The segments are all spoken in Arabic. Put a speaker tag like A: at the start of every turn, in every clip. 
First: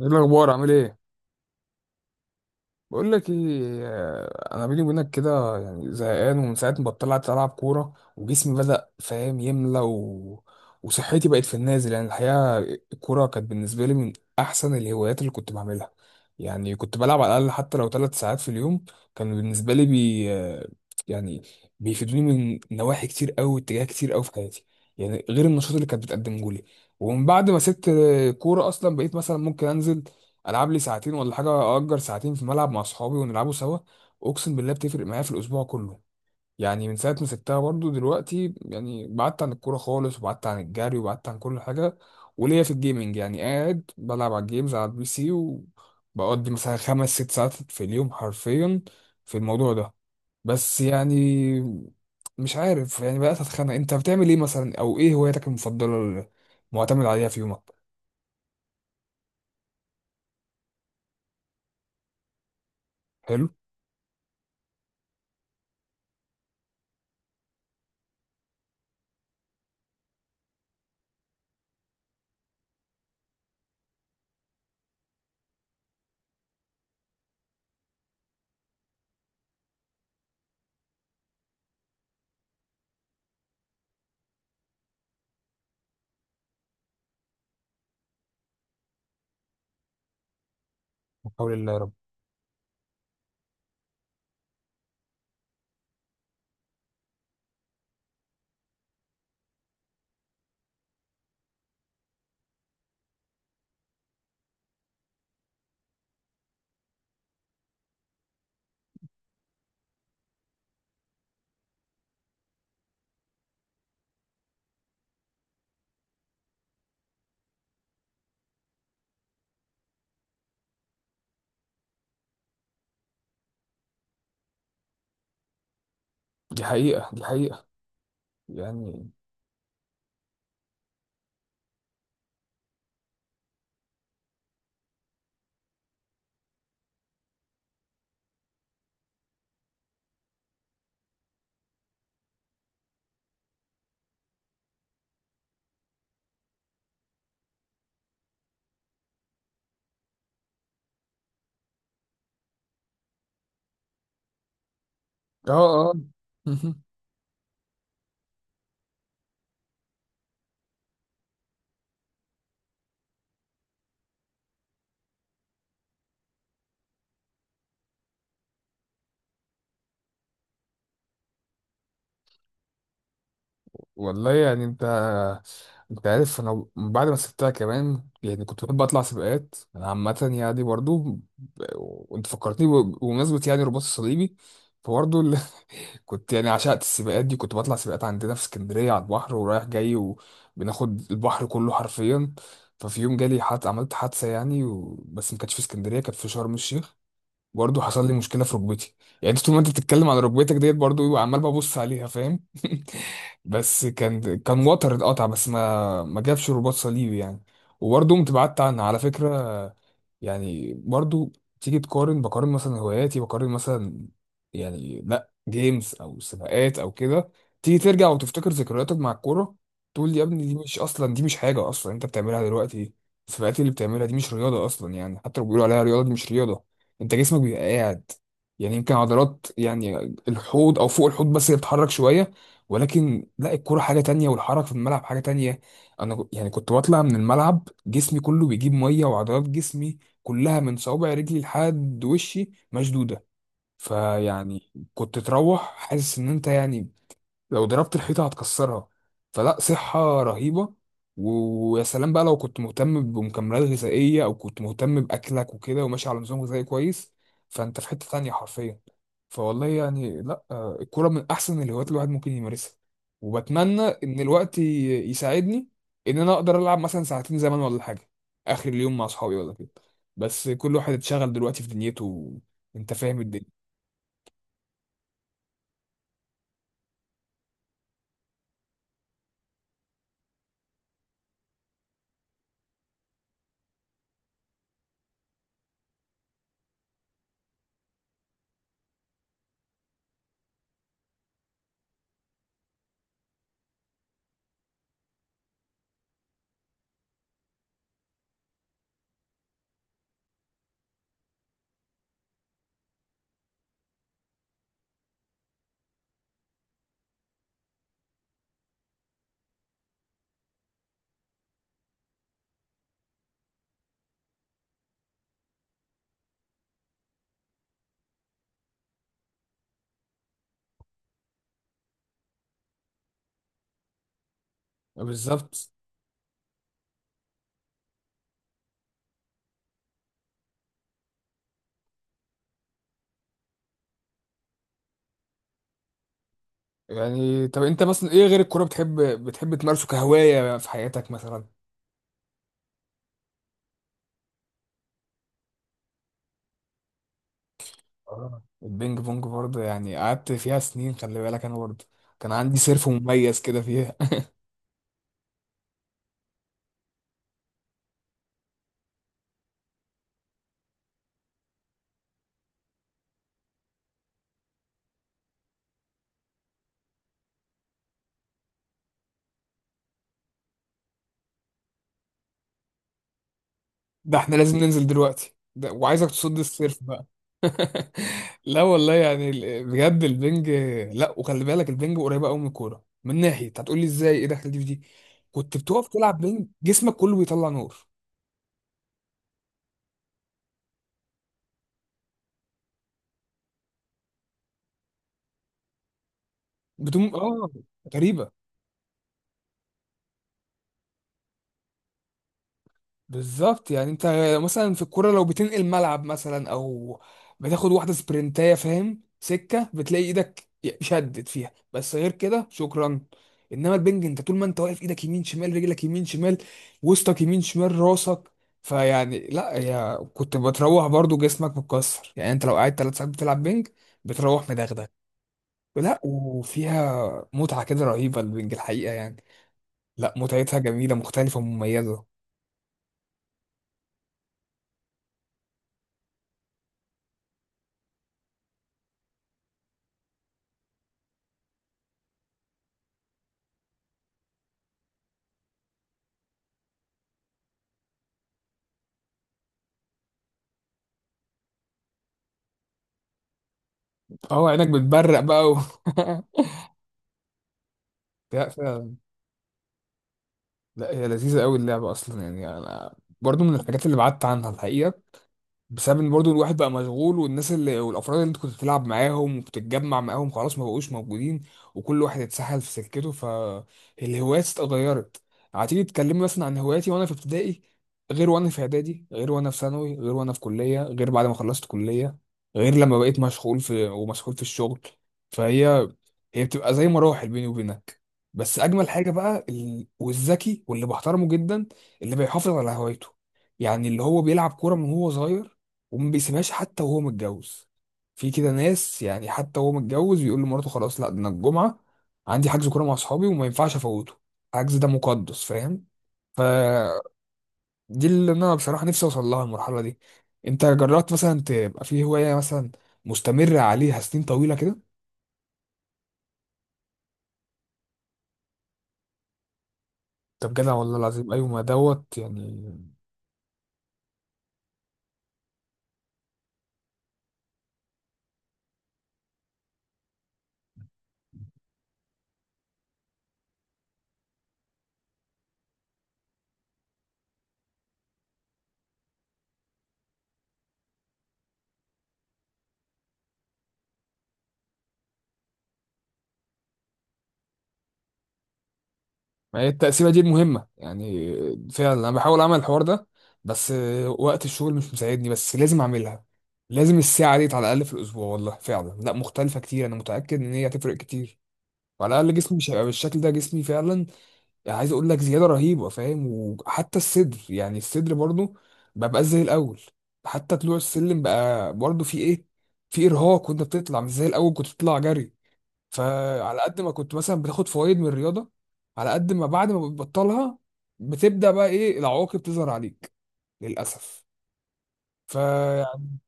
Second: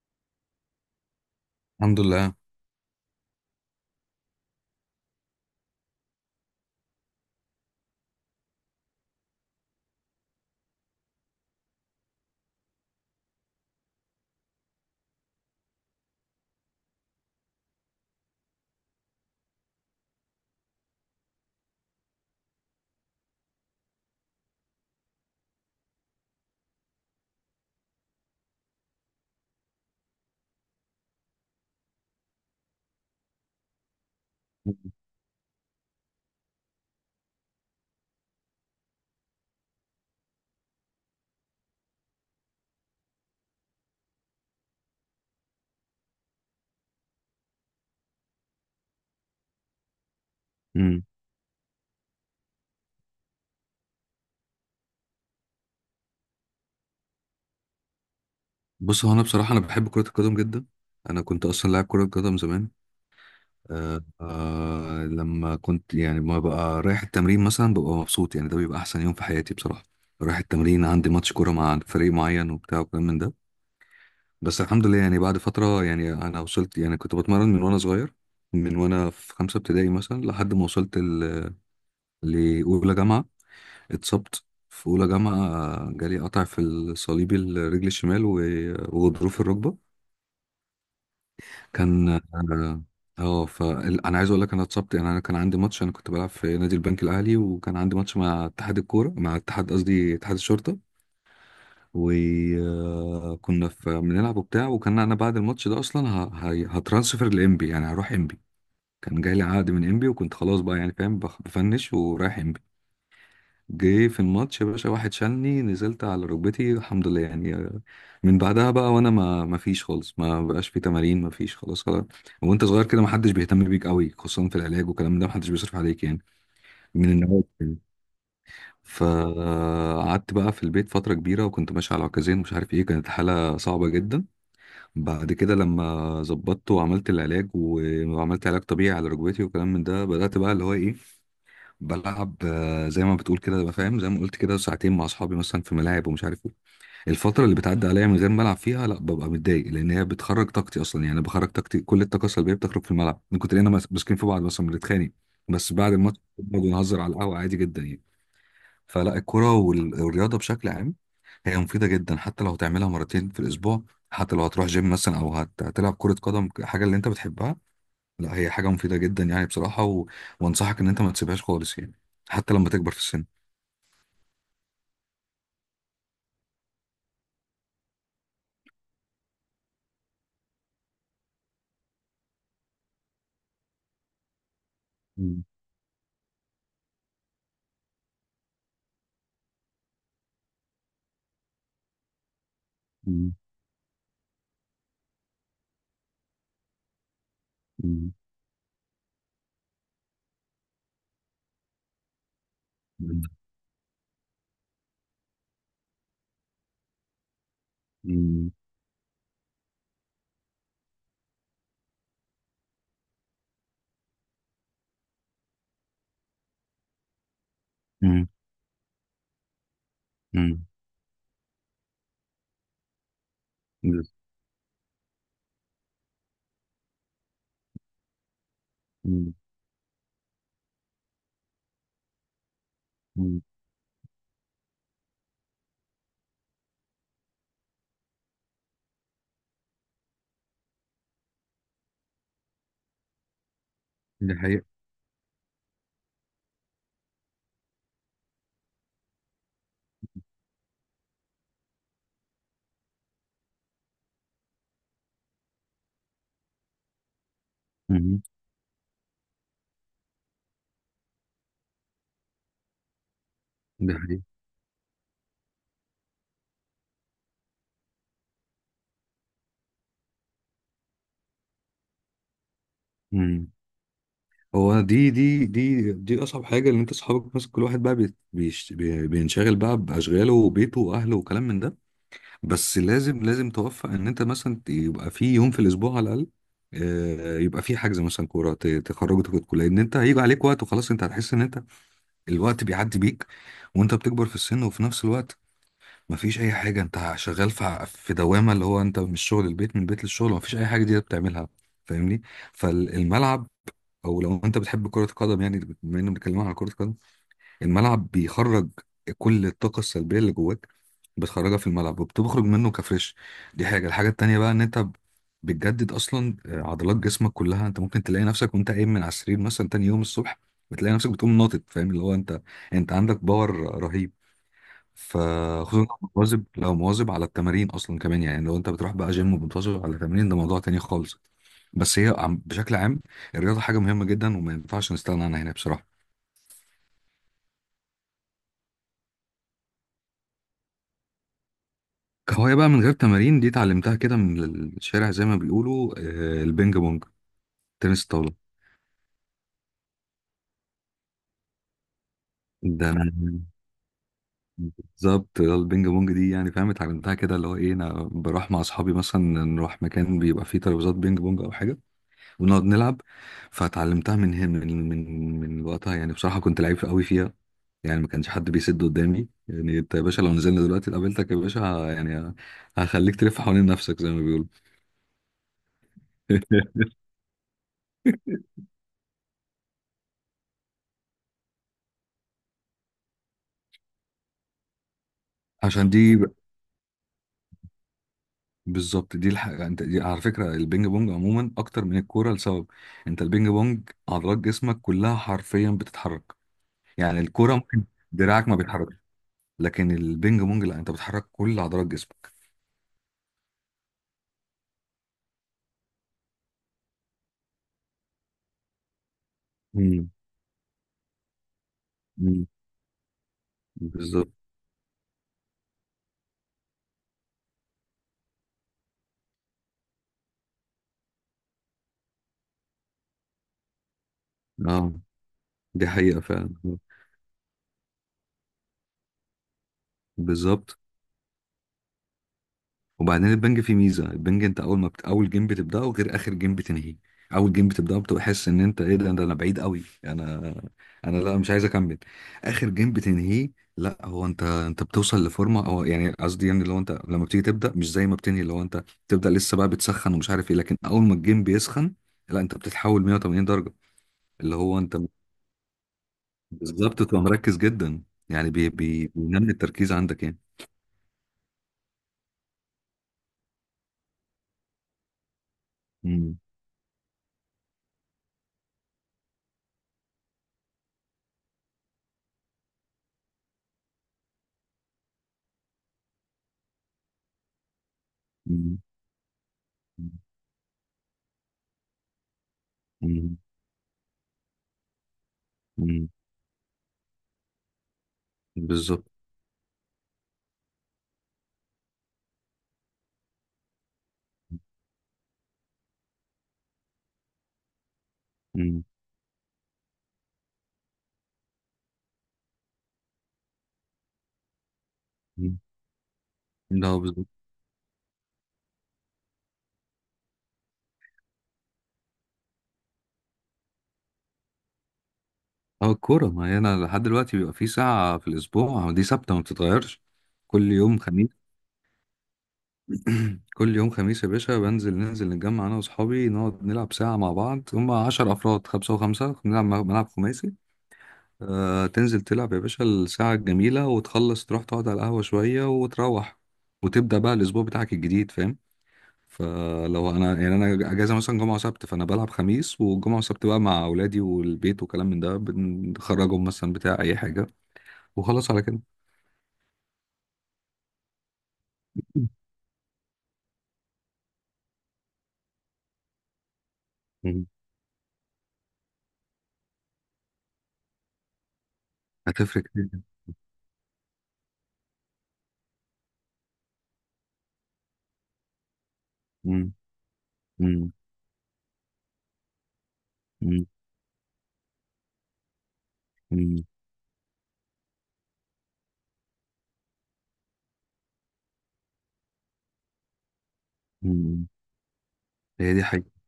A: ايه الاخبار؟ عامل ايه؟
B: الحمد لله.
A: بقول لك ايه. انا بيني وبينك كده يعني زهقان، ومن ساعه ما بطلعت العب كوره وجسمي بدا فاهم يملى وصحتي بقت في النازل يعني الحقيقه. الكوره كانت بالنسبه لي من احسن الهوايات اللي كنت بعملها، يعني كنت بلعب على الاقل حتى لو 3 ساعات في اليوم. كان بالنسبه لي بي... آه، يعني بيفيدوني من نواحي كتير قوي، اتجاه كتير قوي في حياتي، يعني غير النشاط اللي كانت بتقدمه لي. ومن بعد ما سبت كوره اصلا بقيت مثلا ممكن انزل العب لي ساعتين ولا حاجه، اجر ساعتين في ملعب مع اصحابي ونلعبوا سوا. اقسم بالله بتفرق معايا في الاسبوع كله. يعني من ساعه ما سبتها برضو دلوقتي يعني بعدت عن الكوره خالص، وبعدت عن الجري، وبعدت عن كل حاجه. وليا في الجيمنج، يعني قاعد بلعب على الجيمز على البي سي، وبقضي مثلا خمس ست ساعات في اليوم حرفيا في الموضوع ده. بس
B: امم
A: يعني مش عارف، يعني بقيت اتخانق. انت بتعمل ايه مثلا، او ايه هوايتك المفضله اللي معتمد عليها في يومك؟
B: بص، هو انا بصراحه بحب كره القدم جدا. انا كنت اصلا لاعب كره قدم زمان.
A: حلو.
B: آه، آه، لما كنت، يعني، ما بقى رايح التمرين مثلا ببقى مبسوط، يعني ده بيبقى احسن يوم في حياتي بصراحه. رايح التمرين عندي ماتش كوره مع فريق معين وبتاع وكلام من ده. بس الحمد لله، يعني بعد فتره، يعني انا وصلت، يعني كنت بتمرن من وانا صغير، من وانا في خمسه ابتدائي مثلا لحد ما وصلت لاولى جامعه. اتصبت في اولى جامعه، جالي قطع في الصليبي الرجل الشمال و- وغضروف الركبه.
A: حول الله يا رب.
B: كان اه آه، ف انا عايز اقول لك، انا اتصبت، يعني انا كان عندي ماتش، انا كنت بلعب في نادي البنك الاهلي وكان عندي ماتش مع اتحاد الكوره، مع اتحاد، قصدي اتحاد الشرطه. وكنا بنلعب وبتاع، وكان انا بعد الماتش ده اصلا هترانسفر لامبي، يعني هروح امبي. كان جاي لي عقد من امبي وكنت خلاص بقى، يعني فاهم، بفنش ورايح امبي. جه في الماتش يا باشا واحد شالني، نزلت على ركبتي، الحمد لله يعني. من بعدها بقى، وانا ما فيش خالص، ما بقاش في تمارين، ما فيش، خلاص خلاص. وانت صغير كده ما حدش بيهتم بيك قوي، خصوصا في العلاج والكلام ده، ما حدش بيصرف عليك، يعني
A: دي
B: من
A: حقيقه، دي
B: النوادي
A: حقيقه.
B: يعني.
A: يعني
B: فقعدت بقى في البيت فترة كبيرة، وكنت ماشي على عكازين، مش عارف ايه، كانت حالة صعبة جدا. بعد كده لما ظبطت وعملت العلاج وعملت علاج طبيعي على ركبتي وكلام من ده، بدأت بقى اللي هو ايه، بلعب زي ما بتقول كده، ببقى فاهم زي ما قلت كده ساعتين مع اصحابي مثلا في ملاعب ومش عارف ايه. الفتره اللي بتعدي عليا من غير ما العب فيها لا ببقى متضايق، لان هي بتخرج طاقتي اصلا. يعني أنا بخرج طاقتي، كل الطاقه السلبيه بتخرج في الملعب، من كتر اننا ماسكين في بعض مثلا، بنتخانق.
A: اه
B: بس
A: اه.
B: بعد الماتش بنقعد ونهزر على القهوه عادي جدا يعني. فلا الكره والرياضه بشكل عام هي مفيده جدا، حتى لو هتعملها مرتين في الاسبوع، حتى لو هتروح جيم مثلا او هتلعب كره قدم، حاجه اللي انت بتحبها. لا هي حاجه مفيده جدا يعني بصراحه. وانصحك ان انت ما تسيبهاش خالص يعني، حتى لما تكبر في السن.
A: والله يعني انت، انت عارف انا بعد ما سبتها كمان يعني كنت بحب اطلع سباقات انا عامه يعني برضو وانت فكرتني بمناسبه يعني الرباط الصليبي، فبرضو
B: مم.
A: كنت يعني عشقت السباقات دي، كنت بطلع سباقات عندنا في اسكندريه على البحر ورايح جاي، وبناخد البحر كله حرفيا. ففي يوم
B: مم.
A: جالي حد، عملت حادثه يعني بس ما كانتش في اسكندريه، كانت في شرم الشيخ. برضه حصل
B: مم.
A: لي مشكله في ركبتي. يعني انت طول ما انت بتتكلم على ركبتك ديت برضه ببقى عمال ببص عليها فاهم.
B: مم.
A: بس كان وتر اتقطع، بس ما جابش رباط صليبي يعني. وبرضه قمت
B: مم.
A: بعدت عنها على فكره. يعني برضو تيجي تقارن، بقارن مثلا هواياتي، بقارن مثلا يعني لا جيمز او سباقات او كده، تيجي ترجع
B: مم.
A: وتفتكر ذكرياتك مع الكوره، تقول لي يا ابني دي مش اصلا، دي مش حاجه اصلا انت بتعملها دلوقتي. السباقات اللي
B: مم.
A: بتعملها دي مش رياضه اصلا، يعني حتى لو بيقولوا عليها رياضه دي مش رياضه. انت جسمك بيبقى قاعد، يعني يمكن
B: مم.
A: عضلات يعني الحوض او فوق الحوض بس اللي بتتحرك شويه، ولكن
B: مم.
A: لا الكوره حاجه تانية، والحركه في الملعب حاجه تانية. انا يعني كنت بطلع من الملعب جسمي كله بيجيب ميه، وعضلات جسمي كلها من صوابع رجلي لحد وشي مشدوده.
B: دي حقيقة.
A: فيعني كنت تروح حاسس ان انت يعني لو ضربت الحيطة هتكسرها. فلا، صحة رهيبة. ويا سلام بقى لو كنت مهتم بمكملات غذائية، أو كنت مهتم بأكلك وكده وماشي على نظام غذائي كويس، فأنت في حتة
B: مم.
A: تانية حرفيا. فوالله يعني لا الكورة من أحسن الهوايات الواحد ممكن يمارسها. وبتمنى
B: دي
A: إن
B: حقيقة.
A: الوقت يساعدني إن أنا أقدر ألعب مثلا ساعتين زمان ولا حاجة آخر اليوم مع أصحابي ولا كده، بس كل واحد اتشغل دلوقتي في دنيته. أنت فاهم
B: مم.
A: الدنيا.
B: هو دي أصعب حاجة، إن أنت أصحابك مثلا كل واحد بقى بينشغل بقى بأشغاله وبيته وأهله وكلام من ده. بس لازم لازم توفق إن أنت مثلا يبقى في يوم في الأسبوع على الأقل، يبقى في حجز مثلا كورة تخرجوا تاخدوا. لأن أنت هيجي عليك وقت وخلاص، أنت هتحس إن أنت الوقت بيعدي بيك، وأنت بتكبر في السن، وفي نفس الوقت مفيش اي حاجه، انت شغال في في دوامه، اللي هو انت من الشغل البيت، من البيت للشغل، مفيش اي حاجه دي بتعملها. فاهمني؟ فالملعب، او لو انت بتحب كره القدم، يعني بما اننا بنتكلم عن كره القدم، الملعب بيخرج كل الطاقه السلبيه اللي جواك، بتخرجها في الملعب وبتخرج منه كفريش. دي حاجه. الحاجه التانيه بقى ان انت بتجدد اصلا عضلات جسمك كلها. انت ممكن تلاقي نفسك وانت قايم من على السرير مثلا تاني يوم الصبح، بتلاقي نفسك بتقوم ناطط، فاهم اللي هو انت عندك باور رهيب.
A: بالظبط.
B: فخصوصا لو مواظب، على التمارين اصلا كمان، يعني لو انت بتروح بقى جيم وبتواظب على التمارين ده موضوع تاني خالص. بس هي بشكل عام الرياضه حاجه مهمه جدا وما ينفعش نستغنى عنها هنا بصراحه.
A: يعني طب انت مثلا ايه غير الكوره بتحب تمارسه كهوايه في حياتك مثلا؟
B: كهوايه بقى، من غير تمارين، دي اتعلمتها كده من الشارع، زي ما بيقولوا، البينج بونج، تنس الطاوله.
A: آه، البينج بونج برضه يعني قعدت فيها سنين. خلي بالك انا برضه كان عندي سيرف
B: ده انا،
A: مميز كده فيها.
B: بالظبط، البينج بونج دي يعني فاهم اتعلمتها كده، اللي هو ايه، انا بروح مع اصحابي مثلا، نروح مكان بيبقى فيه ترابيزات بينج بونج او حاجه ونقعد نلعب. فاتعلمتها من هنا، من وقتها، يعني بصراحة كنت لعيب قوي فيها، يعني ما كانش حد بيسد قدامي. يعني انت يا باشا، لو نزلنا دلوقتي قابلتك يا باشا، هخليك تلف حوالين نفسك زي
A: ده
B: ما
A: احنا
B: بيقولوا.
A: لازم ننزل دلوقتي ده، وعايزك تصد السيرف بقى. لا والله، يعني بجد البنج. لا، وخلي بالك البنج قريبه قوي من الكوره من ناحيه، هتقول لي ازاي، ايه دخل دي في دي؟ كنت بتقف
B: عشان دي
A: تلعب بنج جسمك كله بيطلع نور.
B: بالظبط، دي الحاجة، انت دي على فكرة البينج بونج عموما اكتر من الكورة لسبب: انت البينج بونج عضلات جسمك كلها حرفيا بتتحرك.
A: بتقوم
B: يعني
A: اه.
B: الكورة ممكن
A: غريبه.
B: دراعك ما بيتحركش، لكن البينج بونج لا، انت بتحرك كل عضلات جسمك.
A: بالظبط. يعني انت مثلا في الكوره لو بتنقل ملعب مثلا، او بتاخد واحده سبرنتايه فاهم سكه، بتلاقي
B: امم
A: ايدك شدت فيها، بس غير كده شكرا. انما البنج انت
B: بالظبط.
A: طول ما انت واقف، ايدك يمين شمال، رجلك يمين شمال، وسطك يمين شمال، راسك. فيعني لا يا، كنت بتروح برضو جسمك متكسر. يعني انت لو قاعد 3 ساعات بتلعب بنج بتروح مدغدغ.
B: اه، دي
A: لا،
B: حقيقة فعلا.
A: وفيها متعه كده رهيبه البنج الحقيقه يعني. لا متعتها
B: بالظبط.
A: جميله مختلفه ومميزه.
B: وبعدين البنج فيه ميزة، البنج انت اول ما اول جيم بتبدأه غير اخر جيم بتنهيه. اول جيم بتبدأه بتبقى حاسس ان انت ايه ده، انا بعيد قوي، انا، انا لا مش عايز اكمل. اخر جيم بتنهيه لا، هو انت، بتوصل لفورمة، او يعني قصدي، يعني لو انت لما بتيجي تبدأ مش زي ما بتنهي، لو انت بتبدأ لسه بقى بتسخن ومش عارف ايه، لكن اول ما الجيم بيسخن لا، انت بتتحول 180 درجة.
A: اه
B: اللي
A: عينك
B: هو انت
A: بتبرق بقى
B: بالظبط، تبقى مركز جدا،
A: لا
B: يعني
A: فعلا.
B: بينمي التركيز عندك يعني.
A: لا هي لذيذة قوي اللعبة أصلا، يعني أنا برضو من الحاجات اللي بعدت عنها الحقيقة، بسبب ان برضه
B: مم.
A: الواحد بقى مشغول، والناس اللي والافراد اللي انت كنت بتلعب معاهم وبتتجمع معاهم خلاص ما بقوش موجودين، وكل واحد اتسحل في سكته، فالهوايات اتغيرت. هتيجي تتكلمي مثلا عن هواياتي وانا في ابتدائي غير وانا في
B: مم.
A: اعدادي غير وانا في ثانوي غير وانا في كليه غير بعد ما خلصت كليه، غير لما بقيت
B: مم.
A: مشغول في ومسحول في الشغل. فهي
B: مم.
A: هي بتبقى زي مراحل بيني وبينك. بس اجمل
B: بالظبط.
A: حاجه بقى والذكي واللي بحترمه جدا اللي بيحافظ على هوايته، يعني اللي هو بيلعب كوره من هو صغير وما بيسيبهاش حتى وهو متجوز. في كده
B: مم.
A: ناس يعني حتى وهو متجوز يقول لمراته خلاص لا ده انا الجمعه عندي حجز كوره مع اصحابي وما ينفعش افوته. الحجز ده مقدس،
B: مم.
A: فاهم.
B: لا،
A: فدي
B: بالظبط.
A: اللي انا بصراحه نفسي اوصل لها المرحله دي. انت جربت مثلا تبقى في هوايه مثلا مستمر عليها سنين طويله كده؟
B: اه، الكورة، ما هي انا لحد دلوقتي بيبقى في ساعة في الأسبوع، دي ثابتة ما بتتغيرش.
A: طب
B: كل
A: جدع، والله
B: يوم خميس،
A: العظيم ايوه ما دوت يعني.
B: يا باشا، ننزل نتجمع أنا وأصحابي، نقعد نلعب ساعة مع بعض، هما 10 أفراد، خمسة وخمسة، بنلعب ملعب خماسي. تنزل تلعب يا باشا الساعة الجميلة وتخلص، تروح تقعد على القهوة شوية وتروح، وتبدأ بقى الأسبوع بتاعك الجديد، فاهم؟ فلو انا، يعني انا اجازه مثلا جمعه وسبت، فانا بلعب خميس، والجمعه وسبت بقى مع اولادي والبيت وكلام من ده، بنخرجهم مثلا بتاع اي حاجه، وخلاص على كده.
A: ما هي التقسيمه دي المهمه يعني. فعلا انا بحاول اعمل الحوار ده، بس وقت الشغل مش مساعدني، بس لازم اعملها، لازم الساعه
B: مم.
A: دي على الاقل في الاسبوع. والله فعلا لا مختلفه كتير، انا متاكد ان هي هتفرق كتير، وعلى الاقل جسمي
B: هتفرق
A: مش
B: كتير
A: هيبقى
B: جدا.
A: بالشكل ده، جسمي فعلا يعني عايز اقول لك زياده رهيبه فاهم. وحتى الصدر يعني الصدر برضه ببقى زي
B: مم.
A: الاول. حتى طلوع
B: مم.
A: السلم بقى برضه في ايه، في ارهاق وانت
B: مم.
A: بتطلع، مش زي الاول كنت بتطلع جري. فعلى
B: مم.
A: قد ما كنت مثلا بتاخد فوائد من الرياضه، على قد ما بعد ما بتبطلها بتبدا بقى ايه العواقب تظهر عليك، للاسف.
B: مم. هي دي.
A: فيعني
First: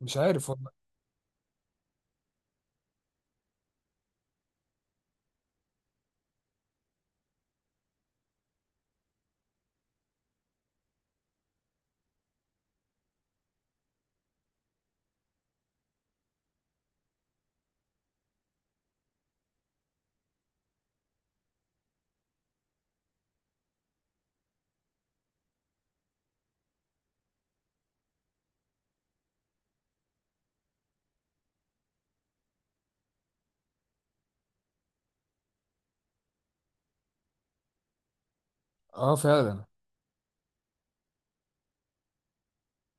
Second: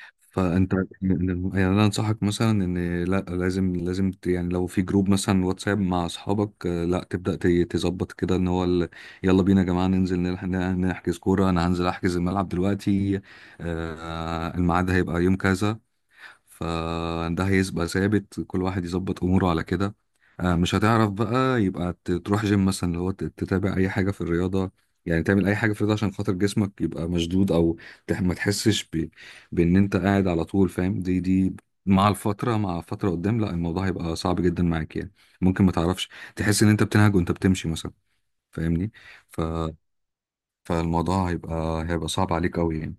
A: مش عارف والله.
B: فانت، يعني، انا انصحك مثلا ان لا، لازم لازم يعني لو في جروب مثلا واتساب مع اصحابك، لا تبدا تظبط كده ان هو يلا بينا يا جماعه، ننزل نحجز كوره، انا هنزل احجز الملعب دلوقتي، الميعاد هيبقى يوم كذا. فده هيبقى ثابت، كل واحد يظبط اموره على كده، مش هتعرف بقى يبقى تروح جيم مثلا، اللي هو تتابع اي حاجه في الرياضه، يعني تعمل اي حاجه في الرياضه عشان خاطر جسمك يبقى مشدود، او ما تحسش بان انت قاعد على طول. فاهم؟ دي مع فتره قدام، لا الموضوع هيبقى صعب جدا معاك يعني، ممكن ما تعرفش، تحس ان انت بتنهج وانت بتمشي مثلا، فاهمني؟
A: اه
B: ف...
A: فعلا.
B: فالموضوع هيبقى صعب عليك قوي يعني.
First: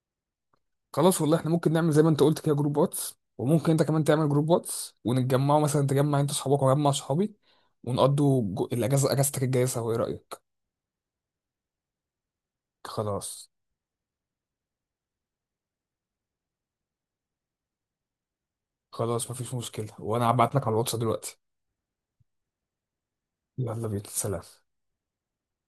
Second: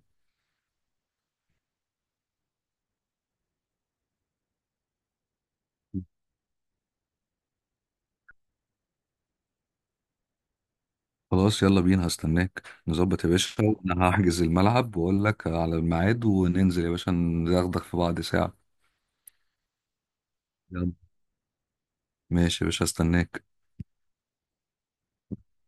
A: خلاص والله احنا ممكن نعمل زي ما انت قلت كده جروب واتس، وممكن انت كمان تعمل جروب واتس ونتجمعوا، مثلا تجمع انت صحابك واجمع صحابي، ونقضوا الاجازه، اجازتك الجايه سوا، ايه رايك؟
B: خلاص، يلا بينا، هستناك نظبط يا
A: خلاص،
B: باشا، انا هحجز الملعب واقول لك على الميعاد، وننزل يا باشا ناخدك في بعض ساعة.
A: خلاص مفيش مشكله، وانا هبعت لك على
B: يلا،
A: الواتس دلوقتي.
B: ماشي يا باشا، هستناك.
A: يلا بينا، سلام.